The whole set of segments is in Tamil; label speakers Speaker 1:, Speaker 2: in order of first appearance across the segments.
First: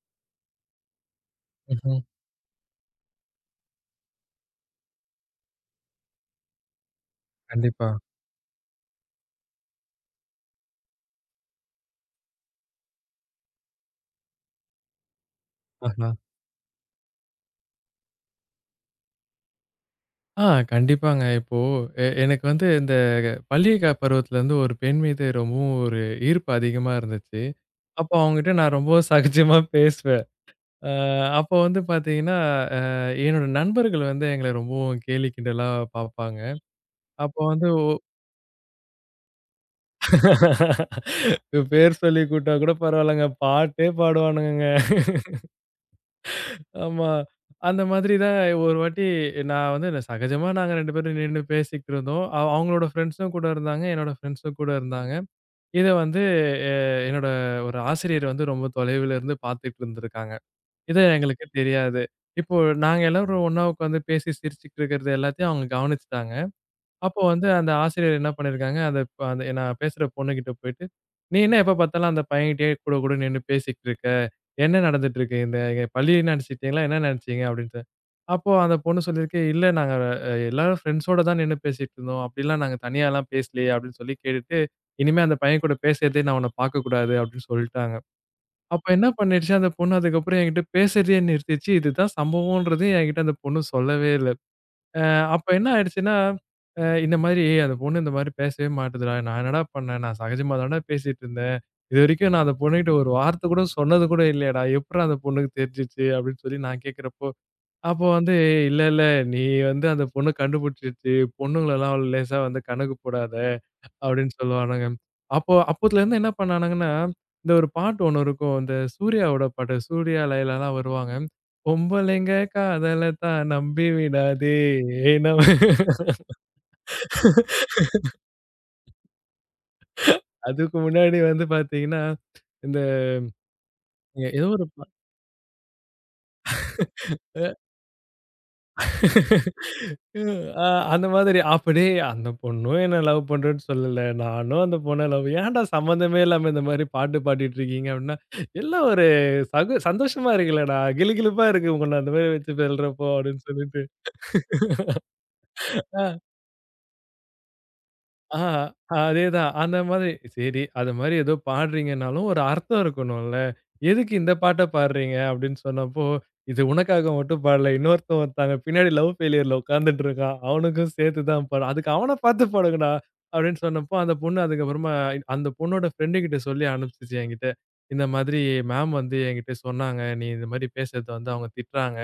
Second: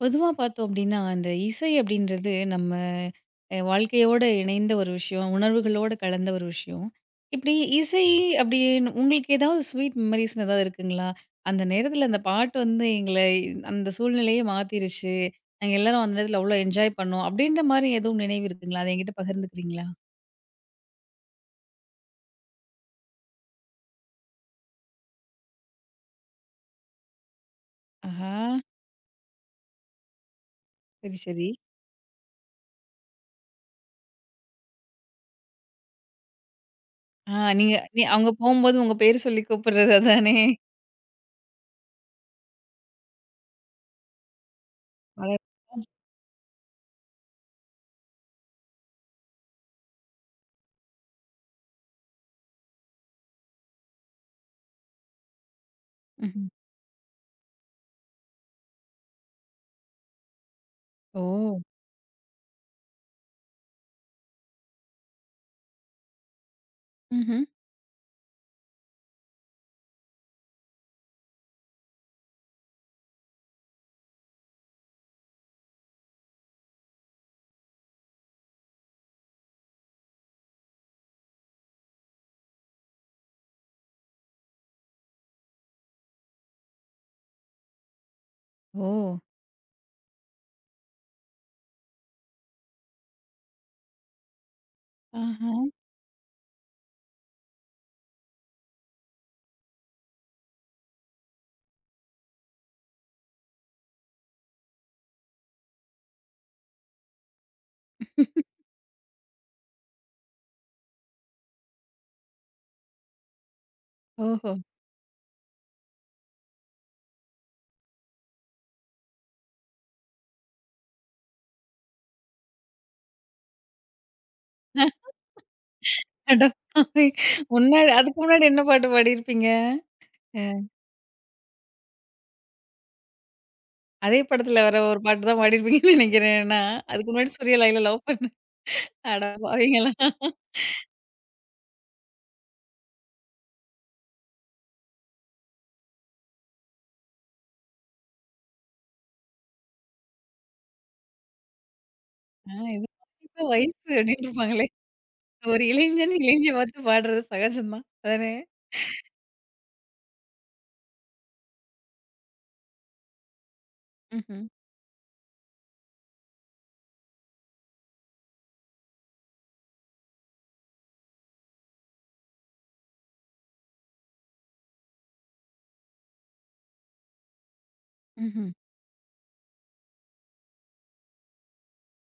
Speaker 1: பொதுவா பார்த்தோம் அப்டின்னா, அந்த இசை
Speaker 2: ம்ஹ்ம்.
Speaker 1: அப்டின்றது நம்ம வாழ்க்கையோட இணைந்த ஒரு விஷயம். உணர்வுகளோட கலந்த ஒரு விஷயம். இப்டி
Speaker 2: கண்டிப்பா.
Speaker 1: இசை அப்டின்னு உங்களுக்கு ஏதாவது ஸ்வீட் மெமரீஸ்ன்னு ஏதாவது இருக்குங்களா? அந்த நேரத்துல அந்த பாட்டு வந்து எங்கள அந்த சூழ்நிலையே மாத்திருச்சு. நாங்க எல்லாரும்
Speaker 2: ஆஹா.
Speaker 1: அந்த நேரத்துல அவ்ளோ என்ஜாய் பண்ணோம். அப்டின்ற மாரி எதுவும் நினைவு இருக்குங்களா? அத என்கிட்ட பகிர்ந்துக்கிறீங்களா?
Speaker 2: ஆ கண்டிப்பாங்க. இப்போ எனக்கு வந்து இந்த பள்ளி பருவத்திலேருந்து ஒரு பெண் மீது ரொம்பவும் ஒரு ஈர்ப்பு அதிகமா இருந்துச்சு. அப்போ
Speaker 1: ஆஹா!
Speaker 2: அவங்ககிட்ட நான் ரொம்ப சகஜமா பேசுவேன். அ
Speaker 1: சரி, சரி.
Speaker 2: அப்போ வந்து பார்த்தீங்கன்னா, அ என்னோட நண்பர்கள் வந்து எங்கள ரொம்பவும் கேலி கிண்டலா பார்ப்பாங்க.
Speaker 1: ஆ,
Speaker 2: அப்போ வந்து
Speaker 1: நீ அவங்க போம்போது உங்க பேரு சொல்லி கூப்பிடுறது அதானே?
Speaker 2: பேர் சொல்லி கூப்பிட்டா கூட பரவாயில்லங்க. பாட்டே பாடுவானுங்கங்க.
Speaker 1: அட!
Speaker 2: ஆமா. அந்த மாதிரி தான் ஒரு வாட்டி நான் சகஜமா நாங்க 2 பேரும் நின்னு பேசிக்கிட்டு இருந்தோம். அவங்களோட ஃப்ரெண்ட்ஸும் கூட இருந்தாங்க. என்னோட ஃப்ரெண்ட்ஸும் கூட இருந்தாங்க. இத வந்து
Speaker 1: ம்ஹ்ம்.
Speaker 2: அ என்னோட ஒரு ஆசிரியர் வந்து ரொம்ப தொலைவுல இருந்து பார்த்துட்டு இருந்திருக்காங்க. இது
Speaker 1: ஓ!
Speaker 2: எங்களுக்கு தெரியாது. இப்போ நாங்க எல்லாரும் ஒண்ணா உட்காந்து பேசி சிரிச்சுட்டு இருக்கிறது எல்லாத்தையும் அவங்க கவனிச்சுட்டாங்க. அப்போ
Speaker 1: ம்ஹ்ம்.
Speaker 2: வந்து அந்த ஆசிரியர் என்ன பண்ணியிருக்காங்க, அந்த நான் பேசுற பொண்ணுகிட்ட போயிட்டு, "நீ என்ன எப்ப பார்த்தாலும் அந்த பையன்கிட்டயே கூட கூட நின்னு பேசிக்கிட்டு இருக்க? என்ன நடந்துட்டு இருக்கு? இந்த எங்க பள்ளிய நினைச்சுட்டீங்களா? என்ன நினைச்சீங்க?" அப்படின்ட்டு. அப்போ அந்த பொண்ணு சொல்லியிருக்கு, "இல்ல நாங்க எல்லாரும் ஃப்ரெண்ட்ஸோட தான் நின்னு பேசிட்டு இருந்தோம். அப்படிலாம் நாங்க தனியாலாம் பேசலயே" அப்படின்னு சொல்லி கேட்டுட்டு, "இனிமே அந்த பையன் கூட பேசுறதே நான் உன்ன பார்க்கக்கூடாது" அப்படின்னு சொல்ட்டாங்க. அப்ப
Speaker 1: ஓ!
Speaker 2: என்ன பண்ணிடுச்சு அந்த பொண்ணு அதுக்கப்புறம் என்கிட்ட பேசுறதையே நிறுத்திச்சு. இதுதான் சம்பவம்ன்றதையும் என்கிட்ட அந்த பொண்ணு சொல்லவே இல்ல. அ அப்ப
Speaker 1: ஆஹா!
Speaker 2: என்ன ஆயிடுச்சுன்னா, இந்த மாதிரி "ஏய், அந்த பொண்ணு இந்த மாதிரி பேசவே மாட்டுதுடா. நான் என்னடா பண்ணேன்? நான் சகஜமா தான்டா பேசிட்டு இருந்தேன். இதுவரைக்கும் நான் அந்த பொண்ணுகிட்ட ஒரு வார்த்தை கூட சொன்னது கூட இல்லையேடா. எப்புட்றா அந்த பொண்ணுக்கு தெரிஞ்சுச்சு? அப்படின்னு சொல்லி நான் கேட்கிறப்போ, அப்போ வந்து "ஏய், இல்ல, இல்ல நீ வந்து அந்த பொண்ணு கண்டுபிடிச்சிருச்சு. பொண்ணுங்களலாம் அவ்ளோ லேசா வந்து கணக்கு போடாத அப்படின்னு
Speaker 1: ஓஹோ!
Speaker 2: சொல்லுவானுங்க. அப்போ அப்போத்துலருந்து என்ன பண்ணானுங்கன்னா, இந்த ஒரு பாட்டு ஒண்ணு இருக்கும். இந்த சூர்யாவோட பாட்டு. சூர்யா, லயலாலாம் வருவாங்க. பொம்பளைங்க காதலத்தான் நம்பி விடாதே. ஏன்னா
Speaker 1: அட பாவி! முன்னாடி அதுக்கு முன்னாடி என்ன பாட்டு பாடியிருப்பீங்க? அ
Speaker 2: அதுக்கு முன்னாடி வந்து பார்த்தீங்கன்னா, இந்த
Speaker 1: அதே
Speaker 2: ஏதோ
Speaker 1: படத்துல
Speaker 2: ஒரு
Speaker 1: வர ஒரு பாட்டு தான் பாடியிருப்பீங்கன்னு நெனைக்கிறேன். ஏன்னா, அதுக்கு முன்னாடி சூர்யா, லைலா லவ் பண்ண அட பாவிங்களா!
Speaker 2: அ அந்த மாதிரி அப்படியே அந்த பொண்ணும் என்ன லவ் பண்றேன்னு சொல்லல. நானும் அந்த பொண்ண லவ் ஏன்டா சம்மந்தமே இல்லாம இந்த மாரி பாட்டு பாடிட்டு இருக்கீங்க அப்படின்னா, எல்லாம் ஒரு சந்தோஷமா இருக்குல்லடா, கிலுகிலுப்பா இருக்கு உங்கள அந்த மாரி
Speaker 1: ஆ,
Speaker 2: வச்சு
Speaker 1: இது
Speaker 2: வெல்றப்போ
Speaker 1: இப்ப
Speaker 2: அப்படின்னு
Speaker 1: வயசு
Speaker 2: சொல்லிட்டு.
Speaker 1: அப்டின்ருப்பாங்களே! ஒரு இளைஞன் இளைஞ்சிய பார்த்து பாடுறது சகஜம் தான். அதானே?
Speaker 2: ஆ, அதேதான். அந்த மாதிரி சரி, அது மாதிரி ஏதோ பாடுறீங்கன்னாலும் ஒரு அர்த்தம் இருக்கணும்ல. எதுக்கு இந்த
Speaker 1: ம்ஹ்ம்.
Speaker 2: பாட்ட பாடுறீங்க அப்படின்னு சொன்னப்போ, இது உனக்காக மட்டும் பாடல. இன்னொருத்தன் ஒருத்தங்க பின்னாடி லவ் ஃபெயிலியர்ல உட்கார்ந்துட்டு இருக்கான். அவனுக்கும் சேர்த்து தான் பாடு. அதுக்கு அவன பார்த்து பாடுங்கடா அப்படின்னு சொன்னப்போ, அந்த பொண்ணு அதுக்கப்புறமா அந்த பொண்ணோட ஃப்ரெண்டு கிட்ட சொல்லி அனுப்பிச்சுச்சு என்கிட்ட. இந்த மாதிரி
Speaker 1: ம்ஹ்ம்.
Speaker 2: மேம் வந்து என்கிட்ட சொன்னாங்க. நீ இந்த மாதிரி பேசுறத வந்து அவங்க திட்டுறாங்க.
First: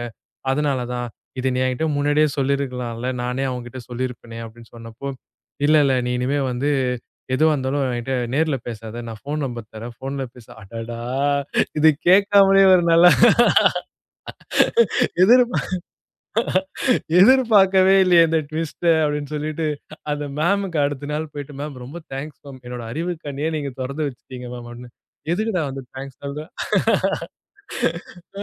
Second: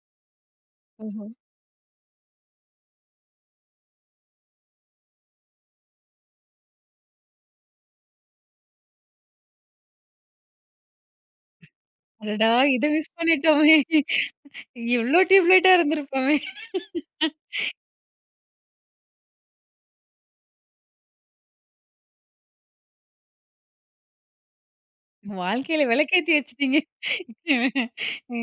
Speaker 2: அதனால தான்.
Speaker 1: ஓஹோ!
Speaker 2: "இது நீ என்கிட்ட முன்னாடியே சொல்லியிருக்கலாம்ல. நானே அவங்ககிட்ட சொல்லியிருப்பேனே!" அப்படின்னு சொன்னப்போ, "இல்ல, இல்ல. நீ இனிமே வந்து எதுவா இருந்தாலும் என்கிட்ட நேர்ல பேசாத. நான் ஃபோன் நம்பர் தரேன். ஃபோன்ல பேசு." அடடா! இது
Speaker 1: அடடா!
Speaker 2: கேட்காமலே
Speaker 1: இத
Speaker 2: ஒரு நல்லா
Speaker 1: மிஸ் பண்ணிட்டோமே! இவ்ளோ
Speaker 2: எதிர்பா
Speaker 1: டியூப்லைட்டா இருந்திருப்போமே!
Speaker 2: எதிர்பார்க்கவே இல்லையே இந்த ட்விஸ்ட்ட அப்படின்னு சொல்லிட்டு, அந்த மேமுக்கு அடுத்த நாள் போயிட்டு, "மேம் ரொம்ப தேங்க்ஸ் மேம். என்னோட அறிவு கண்ணயே நீங்க தொறந்து வச்சுட்டீங்க மேம்." அப்படின்னு. "எதுக்குடா
Speaker 1: வாழ்க்கையில
Speaker 2: வந்து தேங்க்ஸ்
Speaker 1: விளக்கேத்தி
Speaker 2: சொல்ற?"
Speaker 1: வச்சுட்டீங்க.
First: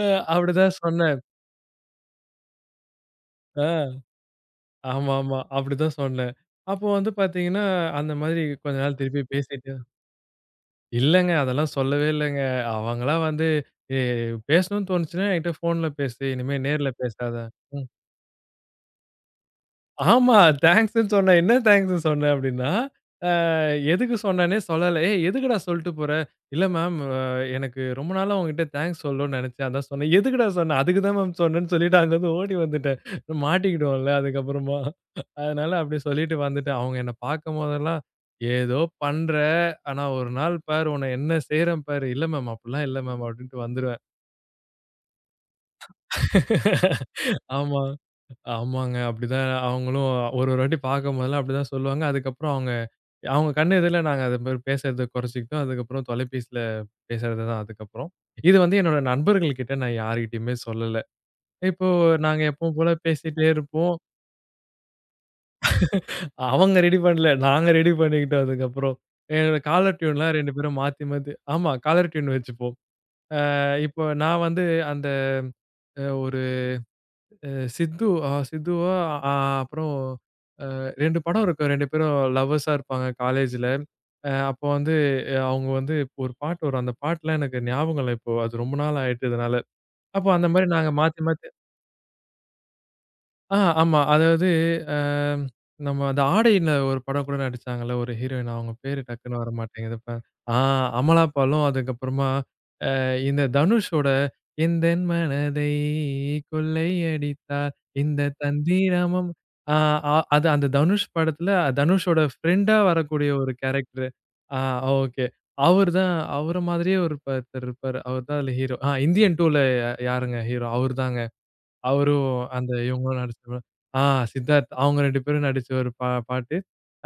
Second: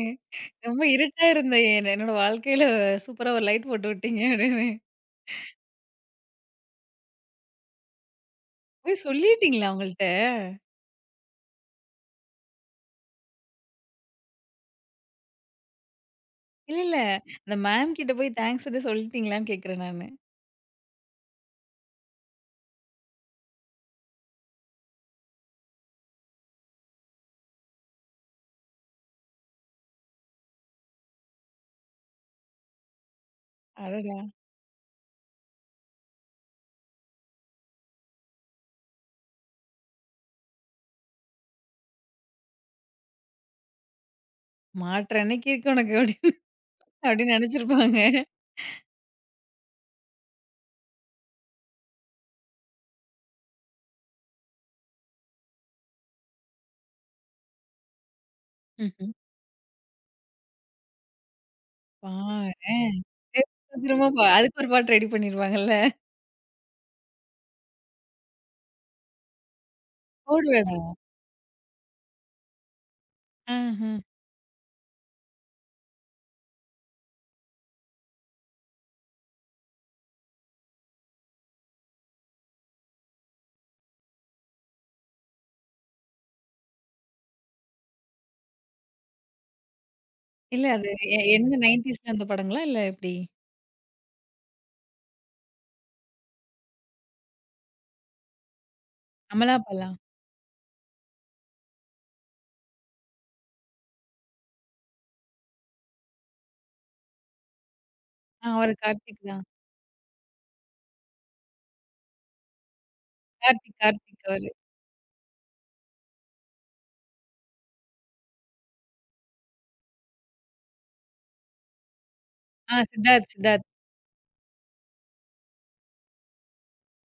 Speaker 2: அ அப்படிதான்
Speaker 1: ரொம்ப
Speaker 2: சொன்னேன்.
Speaker 1: இருட்டா இருந்த என்னோட வாழ்க்கையில சூப்பரா ஒரு லைட் போட்டு
Speaker 2: ஆ.
Speaker 1: விட்டீங்க அப்டின்னு.
Speaker 2: ஆமா, ஆமா. அப்படிதான் சொன்னேன். அப்போ வந்து பார்த்தீங்கன்னா, அந்த மாதிரி கொஞ்ச நாள்
Speaker 1: போய்
Speaker 2: திருப்பி
Speaker 1: சொல்லிட்டீங்களா
Speaker 2: பேசிட்டு
Speaker 1: அவங்கள்ட்ட?
Speaker 2: இல்லங்க. அதெல்லாம் சொல்லவே இல்லங்க. அவங்களா வந்து "ஏ பேசணும்னு தோணுச்சுன்னா என்கிட்ட ஃபோன்ல பேசு. இனிமே
Speaker 1: இல்ல,
Speaker 2: நேர்ல
Speaker 1: இல்ல.
Speaker 2: பேசாத."
Speaker 1: அந்த
Speaker 2: ம்.
Speaker 1: மேம் கிட்ட போய் தேங்க்ஸ்ன்னு சொல்லிட்டீங்களான்னு கேட்கிறேன் நானு.
Speaker 2: ஆமா. தேங்க்ஸ்ன்னு சொன்னேன். என்ன தேங்க்ஸ் சொன்னேன் அப்படின்னா, அ எதுக்கு சொன்னேன்னே சொல்லல. "ஏய் எதுக்குடா சொல்ட்டு போற?" "இல்ல மேம் எனக்கு ரொம்ப நாளா உங்ககிட்ட தேங்க்ஸ் சொல்லணும்னு நினைச்சேன். அதான் சொன்னேன்." "எதுக்குடா சொன்ன?" "அதுக்கு தான் மேம் சொன்னேன்னு" சொல்லிட்டு அங்கருந்து ஓடி வந்துட்டேன். மாட்டிக்கிடுவோம்ல
Speaker 1: அடடா!
Speaker 2: அதுக்கப்புறமா. அதனால அப்படி சொல்லிட்டு வந்துட்டேன். அவங்க என்ன பார்க்கும்போதெல்லாம், "ஏதோ பண்ற. ஆனா ஒரு நாள் பாரு உன்னை என்ன செய்றேன் பாரு." "இல்ல மேம் அப்படிலாம் இல்ல மேம்." அப்படின்ட்டு வந்துருவேன்.
Speaker 1: மாட்ற அன்னைக்கு இருக்கு உனக்கு அப்படின்னு அப்படின்னு
Speaker 2: ஆமா.
Speaker 1: நெனச்சிருப்பாங்க.
Speaker 2: ஆமாங்க. அப்படிதான் அவங்களும் ஒரு ஒரு வாட்டி பார்க்கும்போதெல்லாம் அப்படிதான் சொல்லுவாங்க. அதுக்கப்புறம் அவங்க அவங்க கண் எதிர்ல நாங்க அது மாரி பேசுறத குறைச்சுக்கிட்டோம். அதுக்கப்புறம் தொலைபேசியில பேசுறது தான் அதுக்கப்புறம். இது வந்து என்னோட
Speaker 1: ம்ஹ்ம்.
Speaker 2: நண்பர்கள் கிட்ட நான் யார்கிட்டயுமே சொல்லல. இப்போ நாங்க எப்பவும் போல
Speaker 1: பாரேன்.
Speaker 2: பேசிட்டே
Speaker 1: திரும்ப
Speaker 2: இருப்போம்.
Speaker 1: திரும்ப பா அதுக்கு ஒரு பாட்டு ரெடி பண்ணிருவாங்கல்ல.
Speaker 2: அவங்க ரெடி பண்ணல. நாங்க ரெடி பண்ணிக்கிட்டோம் அதுக்கப்புறம். எங்களோட காலர் டியூன்லாம் 2
Speaker 1: போடுவேடா.
Speaker 2: பேரும் மாத்தி, மாத்தி ஆமா காலர் டியூன் வச்சுப்போம்.
Speaker 1: ஆஹ.
Speaker 2: இப்போ நான் வந்து அந்த ஒரு அ சித்து அ சித்துவோ அ அப்புறம் அ 2 படம் இருக்கும். 2 பேரும் லவ்வர்ஸா இருப்பாங்க காலேஜ்ல. அப்போ வந்து அவங்க வந்து ஒரு பாட்டு வரும். அந்த பாட்டுலாம் எனக்கு ஞாபகம் இல்ல இப்போ. அது ரொம்ப நாள் ஆயிட்டதுனால. அப்போ அந்த
Speaker 1: இல்ல
Speaker 2: மாரி
Speaker 1: அது
Speaker 2: நாங்க மாத்தி, மாத்தி
Speaker 1: என்ன 90ஸ்ல அந்த படங்களா? இல்ல எப்படி?
Speaker 2: ஆ, ஆமா. அதாவது அ நம்ம அந்த ஆடையில ஒரு படம் கூட நடிச்சாங்கல்ல ஒரு ஹீரோயின். அவங்க பேரு டக்குன்னு வர
Speaker 1: அமலா பாலா?
Speaker 2: மாட்டேங்குது. இப்ப ஆ அமலா பாலும் அதுக்கப்புறமா இந்த தனுஷோட "எந்தன் மனதை கொள்ளையடித்தார் இந்த
Speaker 1: ஆ, அவரு கார்த்திக்
Speaker 2: தந்திரமும்"
Speaker 1: தான்.
Speaker 2: ஆ அது அந்த தனுஷ் படத்துல தனுஷோட ஃப்ரெண்டா வரக்கூடிய ஒரு
Speaker 1: கார்த்திக்,
Speaker 2: கேரக்டரு.
Speaker 1: கார்த்திக் அவரு.
Speaker 2: ஆ ஓகே. அவரு தான் அவர மாதிரியே ஒருத்தர் இருப்பாரு. அவர் தான் அதுல ஹீரோ. ஆ இந்தியன் 2ல யாருங்க ஹீரோ? அவரு தாங்க. அவரும் அந்த
Speaker 1: ஆ,
Speaker 2: இவங்களும்
Speaker 1: சித்தார்த்,
Speaker 2: நடிச்ச
Speaker 1: சித்தார்த்.
Speaker 2: ஆ சித்தார்த் அவங்க 2 பேரும் நடிச்ச ஒரு பாட்டு.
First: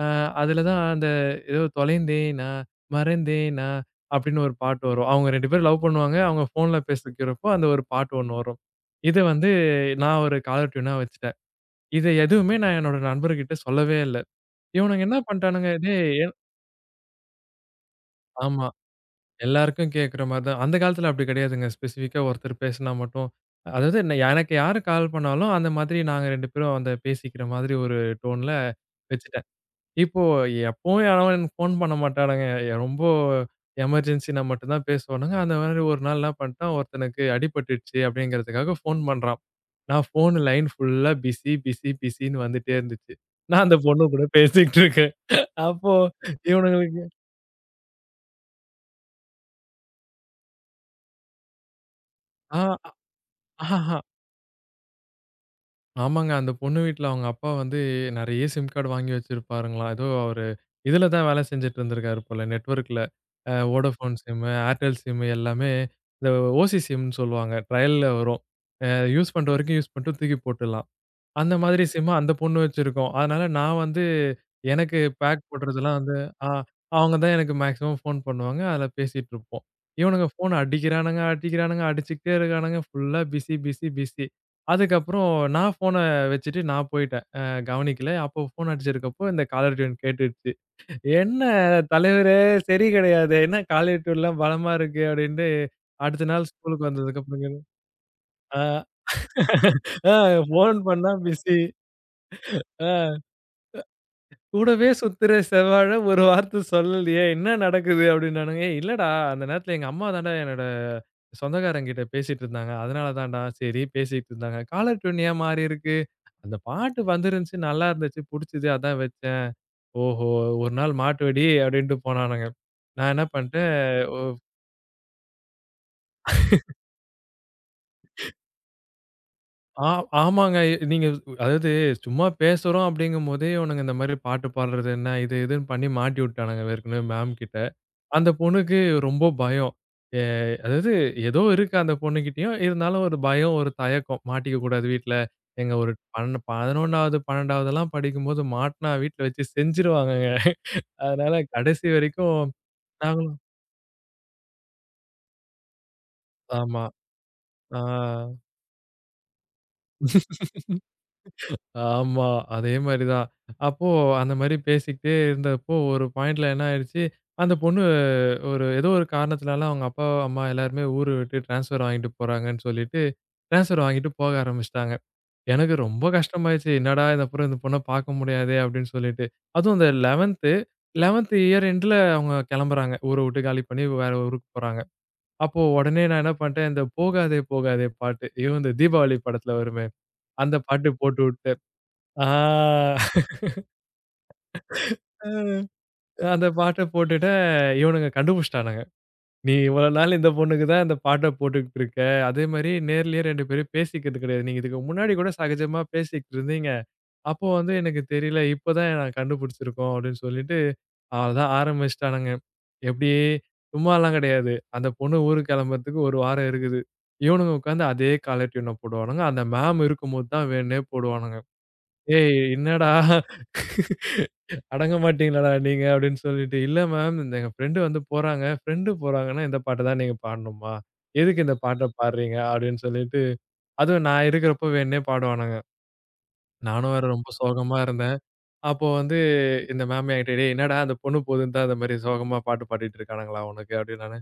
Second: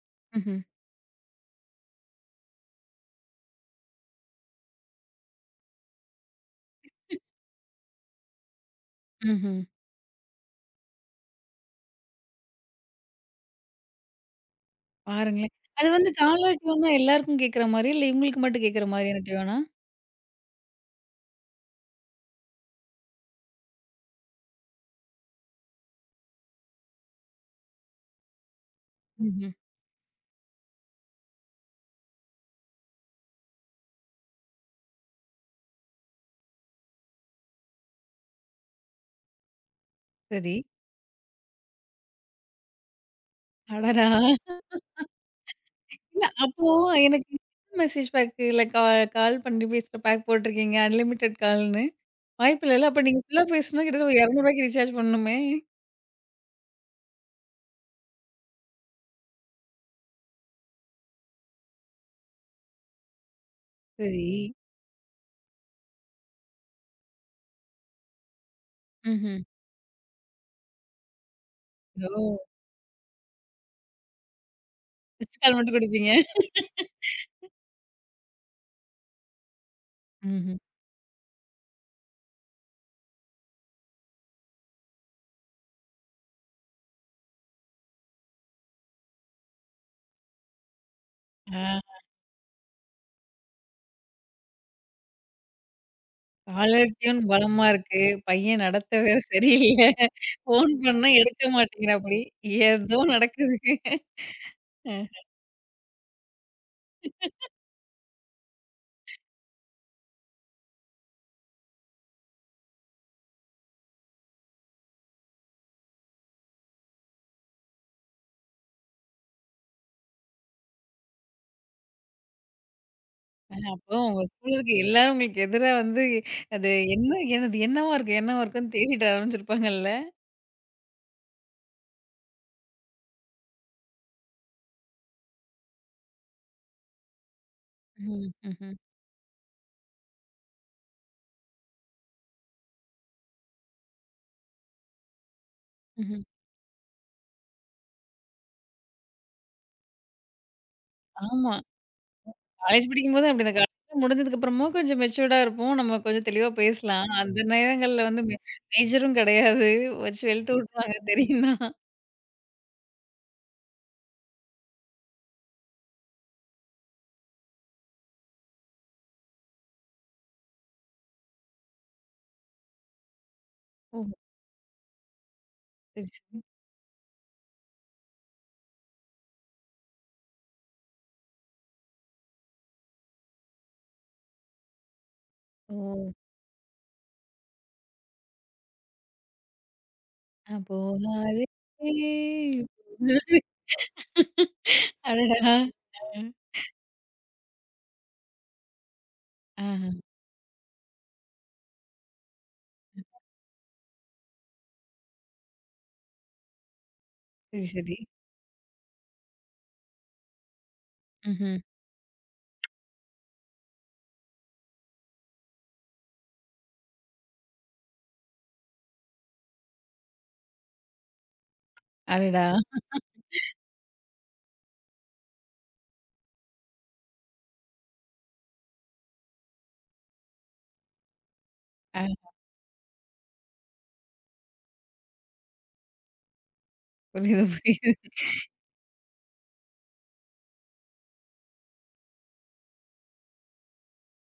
Speaker 2: அ
Speaker 1: ம்ஹ்ம்.
Speaker 2: அதுல தான் அந்த ஏதோ தொலைந்தேனா, மறந்தேனா அப்படின்னு ஒரு பாட்டு வரும். அவங்க 2 பேரும் லவ் பண்ணுவாங்க. அவங்க ஃபோன்ல பேசிக்கிறப்போ அந்த ஒரு பாட்டு ஒண்ணு வரும். இத வந்து
Speaker 1: ம்ஹ்ம்.
Speaker 2: நான் ஒரு காலர் டியூனா வச்சுட்டேன். இத எதுவுமே நான் என்னோட நண்பர்கிட்ட சொல்லவே இல்ல. இவனுங்க என்ன
Speaker 1: பாருங்களேன்.
Speaker 2: பண்ட்டானுங்க,
Speaker 1: அது
Speaker 2: டேய்
Speaker 1: வந்து
Speaker 2: ஏன்-
Speaker 1: காலா டியூன்னா எல்லாருக்கும் கேட்கிற மாரியா? இல்ல இவங்களுக்கு மட்டும்
Speaker 2: ஆமா.
Speaker 1: கேட்கிற மாரியான டியூனா?
Speaker 2: எல்லாருக்கும் கேட்குற மாரி தான். அந்த காலத்துல அப்படி கிடையாதுங்க. ஸ்பெசிஃபிக்கா ஒருத்தர் பேசினா மட்டும் அதாவது எனக்கு யாரு கால் பண்ணாலும், அந்த மாதிரி நாங்க 2 பேரும் அந்த பேசிக்கிற மாதிரி ஒரு டோன்ல வச்சுட்டேன்.
Speaker 1: ம்ஹ்ம்.
Speaker 2: இப்போ எப்பவும் யாரும் எனக்கு ஃபோன் பண்ண மாட்டானுங்க. ரொம்ப எமர்ஜென்சினா மட்டும் தான் பேசுவானுங்க. அந்த மாதிரி ஒரு நாள் என்ன பண்ணிட்டான், ஒருத்தனுக்கு அடிபட்டுடுச்சு அப்படிங்கிறதுக்காக ஃபோன் பண்றான். நான் ஃபோன்
Speaker 1: சரி.
Speaker 2: லைன் ஃபுல்லா பிஸி, பிஸி, பிஸின்னு வந்துட்டே இருந்துச்சு. நான் அந்த
Speaker 1: அடடா!
Speaker 2: பொண்ணு கூட பேசிக்கிட்டு இருக்கேன். அப்போ
Speaker 1: இல்ல அப்போ
Speaker 2: இவனுங்களுக்கு
Speaker 1: எனக்கு மெசேஜ் பேக்கு இல்ல கால் பண்ணி பேசுற பேக் போட்டிருக்கீங்க. அன்லிமிட்டட் கால்ன்னு. வாய்ப்பில்லல்ல. அப்ப நீங்க ஃபுல்லா பேசணும்னா
Speaker 2: ஆ,
Speaker 1: கிட்டத்தட்ட ஒரு ரூ. 200க்கு ரீசார்ஜ் பண்ணணுமே!
Speaker 2: ஆமாங்க. அந்த பொண்ணு வீட்ல அவங்க அப்பா வந்து நெறைய சிம் கார்டு வாங்கி வச்சிருப்பாருங்களாம். ஏதோ அவரு இதுல தான் வேலை செஞ்சுட்டு இருந்திருக்காரு போல நெட்வொர்க்ல. வோடஃபோன்
Speaker 1: சரி.
Speaker 2: சிம்மு, ஏர்டெல் சிம்மு எல்லாமே இந்த ஓசி சிம்ன்னு சொல்லுவாங்க. ட்ரையல்ல வரும். அ யூஸ்
Speaker 1: ம்ஹ்ம்.
Speaker 2: பண்ற வரைக்கும் யூஸ் பண்ணிட்டு தூக்கி போட்டுடலாம். அந்த மாதிரி சிம்ம
Speaker 1: ஓ!
Speaker 2: அந்த பொண்ணு வச்சிருக்கோம். அதனால நான் வந்து எனக்கு
Speaker 1: மிஸ்டு
Speaker 2: பேக்
Speaker 1: கால் மட்டும்
Speaker 2: போடுறதெல்லாம்
Speaker 1: குடுப்பீங்க.
Speaker 2: வந்து ஆ அவங்க தான் எனக்கு மேக்ஸிமம் ஃபோன் பண்ணுவாங்க. அதில பேசிட்டு இருப்போம். இவனுங்க ஃபோன்
Speaker 1: ம்ஹ்ம்.
Speaker 2: அடிக்கிறானுங்க, அடிக்கிறானுங்க, அடிச்சுக்கிட்டே இருக்கானுங்க. ஃபுல்லா பிஸி, பிஸி, பிஸி. அதுக்கப்புறம் நான் ஃபோன வச்சுட்டு நான் போயிட்டேன். கவனிக்கல. அப்போ ஃபோன் அடிச்சிருக்கப்போ இந்த காலர் டியூன் கேட்டுடுச்சு. "என்ன
Speaker 1: ஆ,
Speaker 2: தலைவரே சரி கிடையாது. என்ன காலர் டியூன்லாம் பலமா இருக்கு" அப்படின்ட்டு அடுத்த நாள் ஸ்கூலுக்கு
Speaker 1: காலர் டியூன்
Speaker 2: வந்ததுக்கப்புறம் கேட்டா,
Speaker 1: பலமா இருக்கு.
Speaker 2: ஆ,
Speaker 1: பையன் நடத்த வேற சரியில்ல.
Speaker 2: ஆ
Speaker 1: ஃபோன்
Speaker 2: ஃபோன்
Speaker 1: பண்ணா
Speaker 2: பண்ணா
Speaker 1: எடுக்க
Speaker 2: பிஸி.
Speaker 1: மாட்டேங்கிறாப்படி. ஏதோ
Speaker 2: ஆ.
Speaker 1: நடக்குதுங்க.
Speaker 2: கூடவே சுத்துற செவ்வாழ ஒரு வார்த்தை சொல்லலையே! என்ன நடக்குது? அப்டின்னானுங்க. ஏய் இல்லடா, அந்த நேரத்துல எங்க அம்மா தான்டா என்னோட சொந்தக்காரங்கிட்ட பேசிட்டு இருந்தாங்க. அதனால தான்டா, சரி பேசிட்டு இருந்தாங்க. காலர் டியூன் ஏன் மாறியிருக்கு? அந்த பாட்டு வந்திருந்துச்சு, நல்லா இருந்துச்சு, புடிச்சது அதான் வச்சேன். ஓஹோ! ஒரு நாள் மாட்டுவடி அப்டின்ட்டு போனானுங்க. நான் என்ன
Speaker 1: ஆஹ,
Speaker 2: பண்ட்டேன்,
Speaker 1: அப்போ
Speaker 2: ஒ
Speaker 1: உங்க ஸ்கூல்ல இருக்க எல்லாரும் உங்களுக்கு எதிரா வந்து, அது என்ன எனது என்னவா இருக்கு என்னவா இருக்குன்னு தேடிட்டு ஆரம்பிச்சிருப்பாங்கல்ல?
Speaker 2: ஆ ஆமாங்க. நீங்க அதாவது சும்மா பேசுறோம் அப்டிங்கும்போதே இவனுங்க இந்த மாரி பாட்டு பாடுறது என்ன, இது இதுன்னு பண்ணி மாட்டி விட்டானுங்க ஏற்கனவே மேம் கிட்ட.
Speaker 1: ம்.
Speaker 2: அந்த
Speaker 1: ம்ஹ்ம்.
Speaker 2: பொண்ணுக்கு ரொம்ப பயம். எ அதாவது ஏதோ இருக்கு அந்த பொண்ணுகிட்டயும். இருந்தாலும் ஒரு பயம், ஒரு தயக்கம். மாட்டிக்க கூடாது வீட்ல. எங்க ஒரு
Speaker 1: ம்ஹ்ம்.
Speaker 2: 11வது, 12வதுலாம் படிக்கும்போது மாட்னா வீட்ல வச்சு செஞ்சுருவாங்கங்க. அதனால
Speaker 1: ஆமா.
Speaker 2: கடைசி வரைக்கும்
Speaker 1: காலேஜ் படிக்கும்போது
Speaker 2: நாங்களும்
Speaker 1: அப்படிதான். காலேஜ்லாம் முடிஞ்சதுக்கு அப்புறமா கொஞ்சம் மெச்சூர்டா இருப்போம். நம்ம கொஞ்சம் தெளிவா
Speaker 2: ஆமா.
Speaker 1: பேசலாம். அந்த
Speaker 2: ஆ.
Speaker 1: நேரங்கள்ல வந்து மேஜரும் கிடையாது. வச்சு வெளுத்து விட்டுருவாங்க தெரியும்னா.
Speaker 2: ஆமா. அதே மாரி தான். அப்போ அந்த மாரி பேசிக்கிட்டே இருந்தப்போ ஒரு பாயிண்ட்ல என்ன ஆயிடுச்சு, அந்த பொண்ணு ஒரு ஏதோ ஒரு காரணத்துனால அவங்க அப்பா, அம்மா எல்லாருமே ஊரு விட்டு ட்ரான்ஸ்ஃபர் வாங்கிட்டு போறாங்கன்னு சொல்லிட்டு, ட்ரான்ஸ்ஃபர்
Speaker 1: ஓ!
Speaker 2: வாங்கிட்டு போக ஆரம்பிச்சுட்டாங்க. எனக்கு
Speaker 1: சரி,
Speaker 2: ரொம்ப
Speaker 1: சரி.
Speaker 2: கஷ்டமாயிருச்சு. என்னடா இது அப்புறம் இந்த பொண்ண பார்க்க முடியாதே அப்படின்னு சொல்லிட்டு. அதுவும் அந்த 11த் இயர் எண்டுல அவங்க கிளம்புறாங்க. ஊர விட்டு காலி பண்ணி வேற ஊருக்கு போறாங்க. அப்போ
Speaker 1: ஓ!
Speaker 2: உடனே நான் என்ன பண்ட்டேன், இந்த "போகாதே போகாதே" பாட்டு. ஐயோ! இந்த தீபாவளி படத்துல வருமே, அந்த பாட்டு
Speaker 1: போகாதே
Speaker 2: போட்டுவுட்டேன். ஆ.
Speaker 1: போகாதே
Speaker 2: அ
Speaker 1: அடடா! அ.
Speaker 2: அந்த பாட்ட போட்டுட்டேன். இவனுங்க கண்டுபிடிச்சுட்டானுங்க. நீ இவ்வளோ
Speaker 1: ஆஹ.
Speaker 2: நாள் இந்த பொண்ணுக்கு தான் இந்த பாட்ட போட்டுக்கிட்டு இருக்க. அதே மாரி நேர்லயே 2 பேரும் பேசிக்கிறது கிடையாது. நீங்க இதுக்கு முன்னாடி கூட சகஜமா பேசிக்கிட்டு இருந்தீங்க. அப்போ
Speaker 1: சரி,
Speaker 2: வந்து
Speaker 1: சரி.
Speaker 2: எனக்கு தெரியல. இப்ப தான் நான் கண்டுபிடிச்சிருக்கோம் அப்படின்னு சொல்லிட்டு, அவ்வளோதான்
Speaker 1: ம்ஹ்ம்.
Speaker 2: ஆரம்பிச்சுட்டானுங்க. எப்படி சும்மாலாம் கிடையாது. அந்த பொண்ணு ஊருக்கு கிளம்புறதுக்கு 1 வாரம் இருக்குது. இவனுங்க உட்காந்து அதே காலர் டியூன போடுவானுங்க. அந்த மேம் இருக்கும்போது தான் வேணும்னே போடுவானுங்க. ஏய்
Speaker 1: அடடா!
Speaker 2: என்னடா! அடங்க மாட்டீங்களாடா நீங்க அப்படின்னு சொல்லிட்டு, "இல்ல மேம் இந்த எங்க ஃப்ரெண்ட் வந்து போறாங்க. ஃப்ரெண்ட் போறாங்கன்னா இந்த பாட்ட தான் நீங்க பாடணுமா? எதுக்கு இந்த பாட்ட
Speaker 1: ஆ,
Speaker 2: பாடுறீங்க?" அப்படின்னு சொல்லிட்டு, அதுவும் நான் இருக்கிறப்போ வேணும்னே பாடுவானுங்க. நானும் வேற ரொம்ப
Speaker 1: புரியுது,
Speaker 2: சோகமா
Speaker 1: புரியுது.
Speaker 2: இருந்தேன். அப்போ வந்து இந்த மேம் என்கிட்ட, "டேய் என்னடா அந்த பொண்ணு போகுதுன்னு தான் இந்த மாரி சோகமா பாட்டு பாடிட்டு இருக்கானுங்களா உனக்கு?" அப்படின்னு நானு.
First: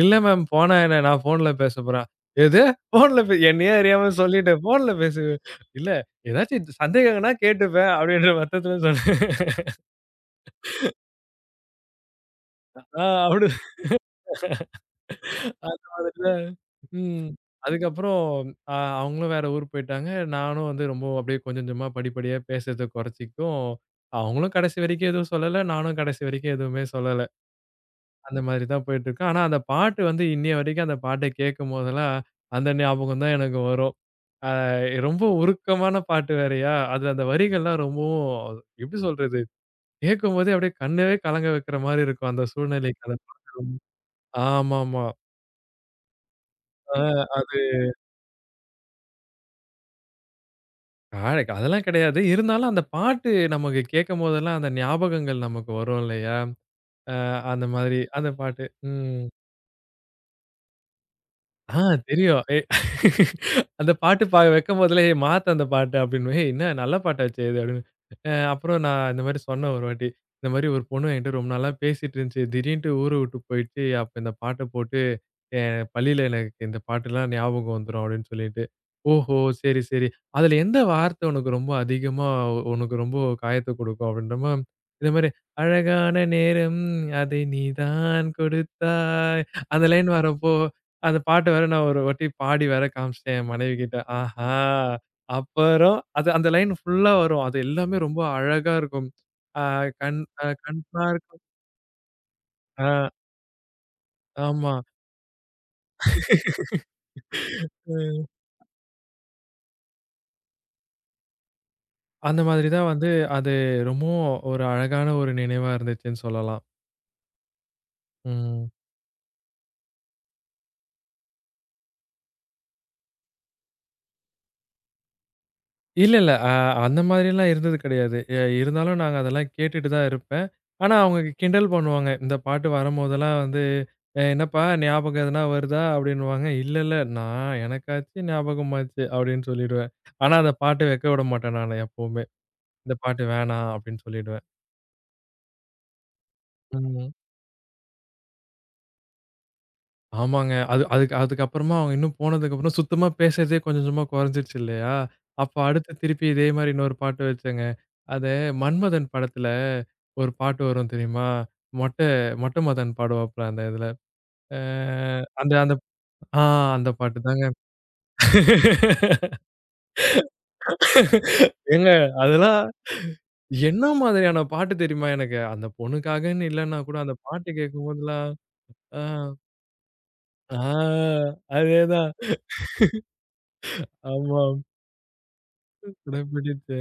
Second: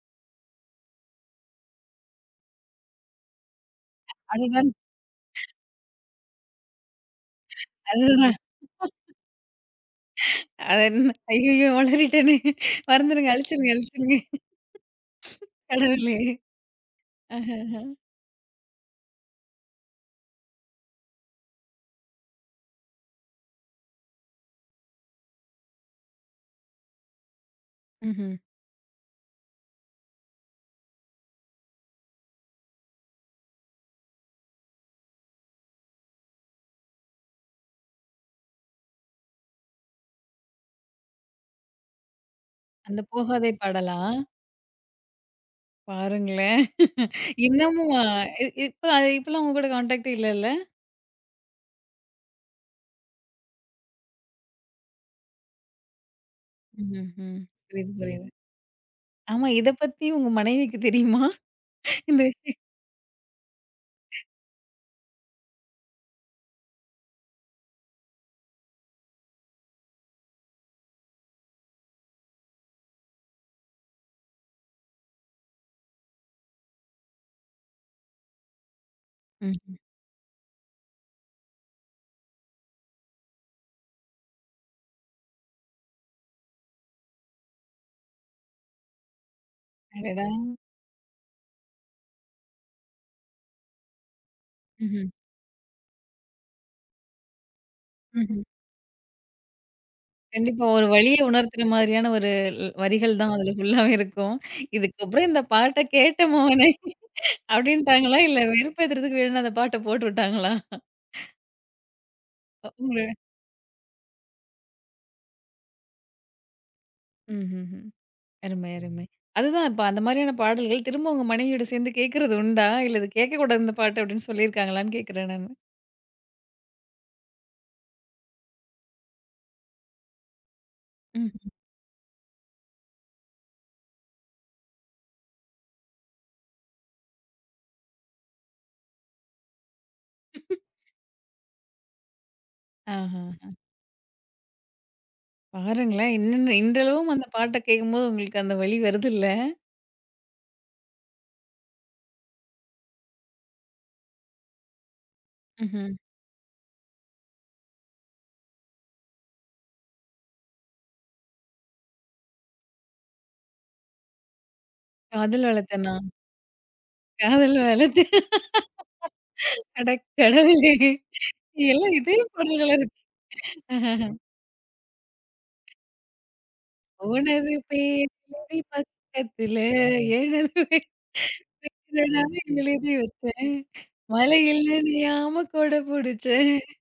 Speaker 2: "இல்ல மேம் போனா என்ன? நான் ஃபோன்ல பேச போறேன்." "எது? ஃபோன்ல பே என்னையே அறியாம சொல்லிட்டேன்.
Speaker 1: அதுதான்
Speaker 2: ஃபோன்ல பேசு." "இல்ல ஏதாச்சும் சந்தேகம்னா கேட்டுப்பேன்."
Speaker 1: அதுதாங்க.
Speaker 2: அப்படின்ற அர்த்தத்துல சொன்னேன்.
Speaker 1: அது என்ன ஐயய்யோ! ஒளறிட்டேனே!
Speaker 2: ஆ
Speaker 1: மறந்துருங்க.
Speaker 2: அப்படி
Speaker 1: அழிச்சிருங்க, அழிச்சிருங்க.
Speaker 2: அந்த
Speaker 1: கடவுளே!
Speaker 2: மாதிரி தான். ம்.
Speaker 1: அஹஹ.
Speaker 2: அதுக்கப்புறம் அ அவங்களும் வேற ஊர் போயிட்டாங்க. நானும் வந்து ரொம்ப அப்படியே கொஞ்சம் கொஞ்சமா படிப்படியா பேசுறத குறைச்சுக்கும். அவங்களும் கடைசி வரைக்கும் எதுவும் சொல்லல. நானும் கடைசி வரைக்கும் எதுவுமே சொல்லல.
Speaker 1: ம்ஹ்ம்.
Speaker 2: அந்த மாதிரி தான் போயிட்டுருக்கு. ஆனா, அந்த பாட்டு வந்து இன்னைய வரைக்கும் அந்த பாட்ட கேட்கும்போதெல்லாம், அந்த ஞாபகம் தான் எனக்கு வரும். அ ரொம்ப உருக்கமான பாட்டு வேறயா, அதுல அந்த வரிகள்லாம் ரொம்பவும் எப்படி சொல்றது? கேட்கும்போதே அப்படியே கண்ணவே கலங்க வைக்கிற மாரி இருக்கும் அந்த
Speaker 1: அந்த
Speaker 2: சூழ்நிலைக்கு அத
Speaker 1: போகாதே
Speaker 2: பார்க்குறோம்.
Speaker 1: பாடலா?
Speaker 2: ஆமாமா.
Speaker 1: பாருங்களேன்.
Speaker 2: அ அது
Speaker 1: இன்னமுமா? இப்ப இப்பலாம் உங்க கூட கான்டாக்ட்டே இல்லல்ல?
Speaker 2: காலைக்கு அதெல்லாம் கிடையாது. இருந்தாலும் அந்த பாட்டு நமக்கு கேட்கும்போதெல்லாம் அந்த ஞாபகங்கள் நமக்கு வரும் இல்லையா? அ
Speaker 1: ம்ஹ்ஹ்ம்.
Speaker 2: அந்த
Speaker 1: புரியுது,
Speaker 2: மாதிரி
Speaker 1: புரியுது.
Speaker 2: அந்த பாட்டு. ம்.
Speaker 1: ஆமா, இத பத்தி உங்க மனைவிக்கு தெரியுமா?
Speaker 2: ஆ
Speaker 1: இந்த
Speaker 2: தெரியும். அந்த பாட்டு வைக்கும்போதலே மாத்து அந்த பாட்ட அப்டின்னுவேன். "ஏய் என்ன நல்ல பாட்டாச்சே இது" அப்டின்னு. அப்புறம் நான் இந்த மாரி சொன்னேன் ஒரு வாட்டி. இந்த மாரி ஒரு பொண்ணு என்கிட்ட ரொம்ப நாளா பேசிட்டு இருந்துச்சு. திடீர்ன்ட்டு ஊர விட்டு போயிடுச்சு. அப்ப இந்த பாட்ட போட்டு என் பள்ளியில எனக்கு இந்த பாட்டுலாம் ஞாபகம் வந்துரும் அப்டின்னு சொல்லிட்டு. "ஓஹோ!
Speaker 1: ம்.
Speaker 2: சரி, சரி. அதுல எந்த வார்த்தை உனக்கு ரொம்ப அதிகமா உனக்கு ரொம்ப காயத்த குடுக்கும்?" அப்டின்றமா இந்த மாரி "அழகான நேரம் அதை நீ தான் கொடுத்தாய்" அந்த லைன்
Speaker 1: அடடா!
Speaker 2: வரப்போ அந்த பாட்ட வேற நான் ஒரு வாட்டி பாடி வேற காமிச்சுட்டேன் என் மனைவிகிட்ட. ஆஹா!
Speaker 1: ம்ஹ்ம்.
Speaker 2: அப்புறம் அது அந்த லைன் ஃபுல்லா வரும். அது எல்லாமே ரொம்ப
Speaker 1: ம்ஹ்ம்.
Speaker 2: அழகா இருக்கும். ஆ
Speaker 1: கண்டிப்பா.
Speaker 2: கண்
Speaker 1: ஒரு வலிய
Speaker 2: பார்க்கும்
Speaker 1: உணர்த்துற மாதிரியான ஒரு ல்
Speaker 2: ஆ
Speaker 1: வரிகள் தான் அதுல ஃபுல்லாவே இருக்கும்.
Speaker 2: ஆமா.
Speaker 1: இதுக்கப்புறம் இந்த பாட்ட கேட்ட மோகனே அப்டின்ட்டாங்களா?
Speaker 2: ம்.
Speaker 1: இல்ல வெறுப்பேத்துறதுக்கு வேணும்னு அந்த பாட்ட போட்டு விட்டாங்களா?
Speaker 2: அந்த மாதிரி தான் வந்து
Speaker 1: உங்க
Speaker 2: அது ரொம்பவும் ஒரு அழகான ஒரு நினைவா இருந்துச்சுன்னு சொல்லலாம்.
Speaker 1: ம்ஹ்ஹ்ம்.
Speaker 2: ம்.
Speaker 1: அருமை, அருமை. அதுதான் இப்ப அந்த மாரியான பாடல்கள் திரும்ப உங்க மனைவியோட சேர்ந்து கேட்கறது உண்டா? இல்ல இது கேட்கக்கூடாது இந்த பாட்டு அப்டின்னு சொல்லியிருக்காங்களான்னு கேட்கிறேன் நானு.
Speaker 2: இல்ல, இல்ல. அந்த மாதிரிலாம் இருந்தது கிடையாது. இருந்தாலும் நாங்க அதெல்லாம் கேட்டுட்டு தான் இருப்பேன். ஆனா அவங்க
Speaker 1: ம்.
Speaker 2: கிண்டல் பண்ணுவாங்க. இந்த பாட்டு வரும்போதெல்லாம் வந்து, "அ என்னப்பா ஞாபகம் எதுனா வருதா?" அப்படின்னுவாங்க. "இல்ல, இல்ல. நான் எனக்காச்சு ஞாபகமாச்சு" அப்படின்னு சொல்லிடுவேன். ஆனா அந்த பாட்ட வைக்க விட மாட்டேன் நானு எப்பவுமே. "இந்த
Speaker 1: ஆஹா!
Speaker 2: பாட்டு வேணாம்" அப்படின்னு சொல்லிடுவேன்.
Speaker 1: பாருங்களேன். இன்னும் இன்றளவும்
Speaker 2: ம்.
Speaker 1: அந்த பாட்ட கேட்கும்போது உங்களுக்கு அந்த வலி வருதுல்ல?
Speaker 2: ஆமாங்க. அது அதுக்கு அதுக்கப்புறமா அவங்க இன்னும் போனதுக்கப்புறம் சுத்தமா பேசுறதே கொஞ்சம் கொஞ்சமா குறைஞ்சிருச்சு இல்லையா? அப்ப
Speaker 1: ம்ஹ்ம்.
Speaker 2: அடுத்து திருப்பி இதே மாரி இன்னொரு பாட்டு வச்சேங்க. அது மன்மதன் படத்துல ஒரு பாட்டு வரும் தெரியுமா? மொட்டை மொட்டை மதன் பாடுவாப்புல அந்த இதுல. அ
Speaker 1: காதல்
Speaker 2: அந்த அந்த
Speaker 1: வளத்தனா?
Speaker 2: ஆ அந்த பாட்டு தாங்க.
Speaker 1: காதல் வளத்த அட கடவுளே!
Speaker 2: ஏங்க
Speaker 1: எல்லாம் இதே
Speaker 2: அதெல்லாம்
Speaker 1: பாடல்களா இருக்கு.
Speaker 2: என்ன மாதிரியான பாட்டு தெரியுமா எனக்கு? அந்த பொண்ணுக்காகன்னு இல்லன்னா கூட அந்த பாட்டு
Speaker 1: உனது
Speaker 2: கேட்கும்போதெல்லாம்
Speaker 1: பேரடி
Speaker 2: ஆ,
Speaker 1: பக்கத்துல எனது
Speaker 2: ஆ அதேதான்.
Speaker 1: பேரடான எழுதி வச்சேன்.
Speaker 2: ஆமா.
Speaker 1: மழையில் நனையாம கொடை
Speaker 2: புடை
Speaker 1: புடிச்சேன்.
Speaker 2: பிடித்து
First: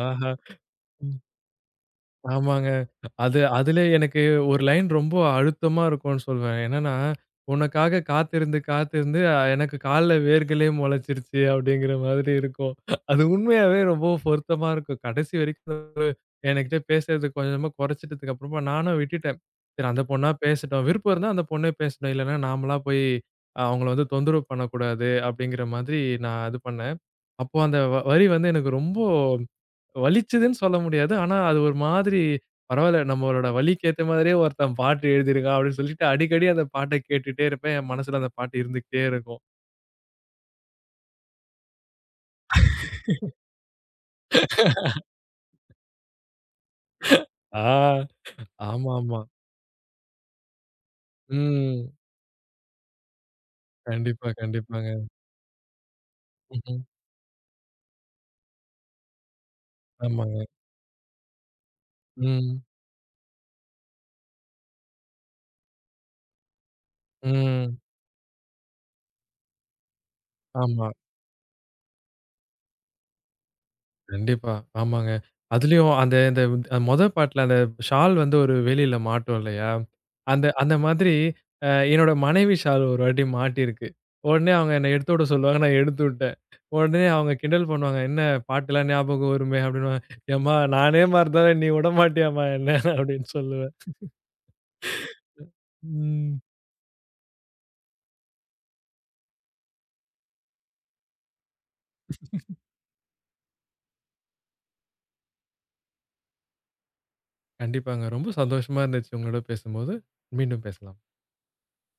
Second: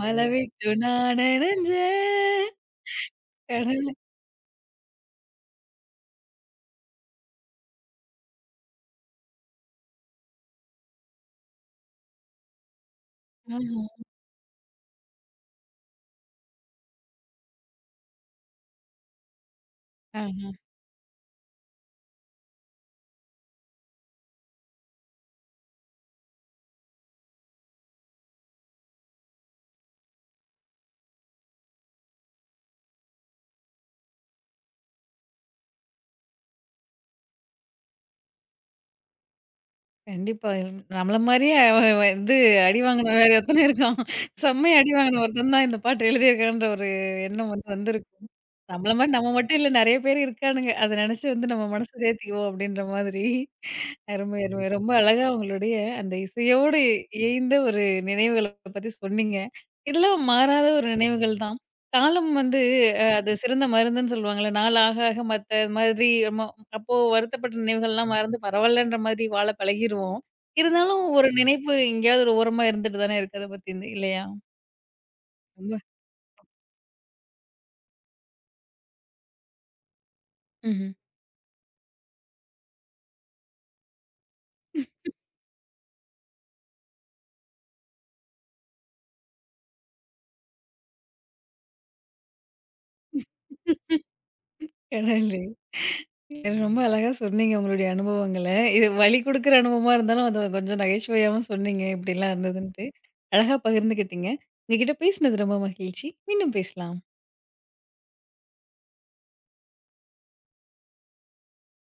Speaker 1: மழை விட்டு நான் நனைஞ்சேன்.
Speaker 2: ஆமாங்க. அது அதுல
Speaker 1: கடல
Speaker 2: எனக்கு ஒரு லைன் ரொம்ப அழுத்தமா இருக்கும்னு சொல்வேன். என்னன்னா, "உனக்காக காத்திருந்து காத்திருந்து எனக்கு கால்ல வேர்களே மொளச்சிருச்சு" அப்படிங்கிற மாதிரி இருக்கும். அது உண்மையாவே
Speaker 1: ஆமா.
Speaker 2: ரொம்ப பொருத்தமா இருக்கும். கடைசி வரைக்கும் என்கிட்ட பேசுறது கொஞ்சமா குறைச்சிட்டதுக்கு அப்புறமா நானும் விட்டுட்டேன். சரி அந்த பொண்ணா
Speaker 1: ஆ.
Speaker 2: பேசட்டும். விருப்பம் இருந்தா அந்த பொண்ணே பேசட்டும். இல்லன்னா நாமளா போய் அவங்கள வந்து தொந்தரவு பண்ணக்கூடாது அப்படிங்கிற மாதிரி நான் இது பண்ணேன். அப்போ அந்த வரி வந்து எனக்கு ரொம்ப வலிச்சதுன்னு சொல்ல முடியாது. ஆனா, அது ஒரு மாதிரி பரவால்ல நம்மளோட வலிக்கு ஏத்த மாதிரியே ஒருத்தன் பாட்டு எழுதியிருக்கான் அப்படின்னு சொல்லிட்டு அடிக்கடி அந்த பாட்ட கேட்டுட்டே இருப்பேன். என் மனசுல அந்த பாட்டு இருந்துகிட்டே இருக்கும்.
Speaker 1: கண்டிப்பா. நம்மள மாரியே அவ அவ இது அடி வாங்குன வேற ஒருத்தனும் இருக்கான். செம்மையா அடி வாங்குன ஒருத்தன் தான் இந்த பாட்டு எழுதியிருக்கான்ற ஒரு எண்ணம்
Speaker 2: ஆ.
Speaker 1: வந்து வந்திருக்கும். நம்மள மாரி
Speaker 2: ஆமாமா.
Speaker 1: நம்ம மட்டும் இல்ல நெறைய பேர் இருக்கானுங்க. அத நெனச்சு வந்து நம்ம மனச
Speaker 2: ம்.
Speaker 1: தேத்திக்குவோம் அப்டின்ற மாதிரி.
Speaker 2: கண்டிப்பா,
Speaker 1: அருமை, அருமை. கண்டிப்பா.
Speaker 2: கண்டிப்பாங்க.
Speaker 1: ரொம்ப அழகா உங்களுடைய அந்த இசையோடு
Speaker 2: ம்ஹ்ம்.
Speaker 1: இயைந்த ஒரு நினைவுகள பத்தி சொன்னீங்க. இதெல்லாம்
Speaker 2: ஆமாங்க.
Speaker 1: மாறாத ஒரு நினைவுகள் தான். காலம் வந்து
Speaker 2: ம்.
Speaker 1: அது சிறந்த மருந்துன்னு சொல்லுவாங்கல்ல. நாள் ஆக ஆக மத்த மாதிரி ம அப்போ வருத்தப்பட்ட
Speaker 2: ம்.
Speaker 1: நினைவுகள்லாம் மறந்து பரவாயில்லன்ற மாதிரி வாழ பழகிருவோம்.
Speaker 2: ஆமா.
Speaker 1: இருந்தாலும் ஒரு நினைப்பு எங்கேயாவது ஒரு ஓரமா இருந்துட்டு தானே இருக்கு அத பத்திந்து இல்லையா?
Speaker 2: கண்டிப்பா. ஆமாங்க.
Speaker 1: ரொம்ப
Speaker 2: அதுலயும் அந்த இந்த அந்த மொத பாட்டுல அந்த ஷால் வந்து ஒரு வேலியில மாட்டும் இல்லையா? அந்த அந்த
Speaker 1: ம்ஹ்ம்.
Speaker 2: மாதிரி என்னோட மனைவி ஷால் ஒரு வாட்டி மாட்டியிருக்கு. உடனே அவங்க என்ன எடுத்து விட சொல்லுவாங்க. நான் எடுத்து விட்டேன். உடனே அவங்க கிண்டல் பண்ணுவாங்க. "என்ன பாட்டெல்லாம் ஞாபகம் வருமே" அப்படின்னுவாங்க. "ஏம்மா நானே மறந்தாலும் நீ விடமாட்டியாம்மா என்ன?" அப்படின்னு சொல்லுவேன்.
Speaker 1: கடவுளே!
Speaker 2: ம்.
Speaker 1: ரொம்ப அழகா சொன்னீங்க உங்களுடைய அனுபவங்கள. இது வலி குடுக்குற அனுபவமா இருந்தாலும், அத கொஞ்சம் நகைச்சுவையாவும் சொன்னீங்க. இப்படிலாம் இருந்ததுன்ட்டு. அழகா பகிர்ந்துக்கிட்டீங்க. உங்ககிட்ட பேசினது ரொம்ப மகிழ்ச்சி. மீண்டும் பேசலாம்.
Speaker 2: கண்டிப்பாங்க. ரொம்ப சந்தோஷமா இருந்துச்சு உங்களோட பேசும்போது. மீண்டும் பேசலாம்.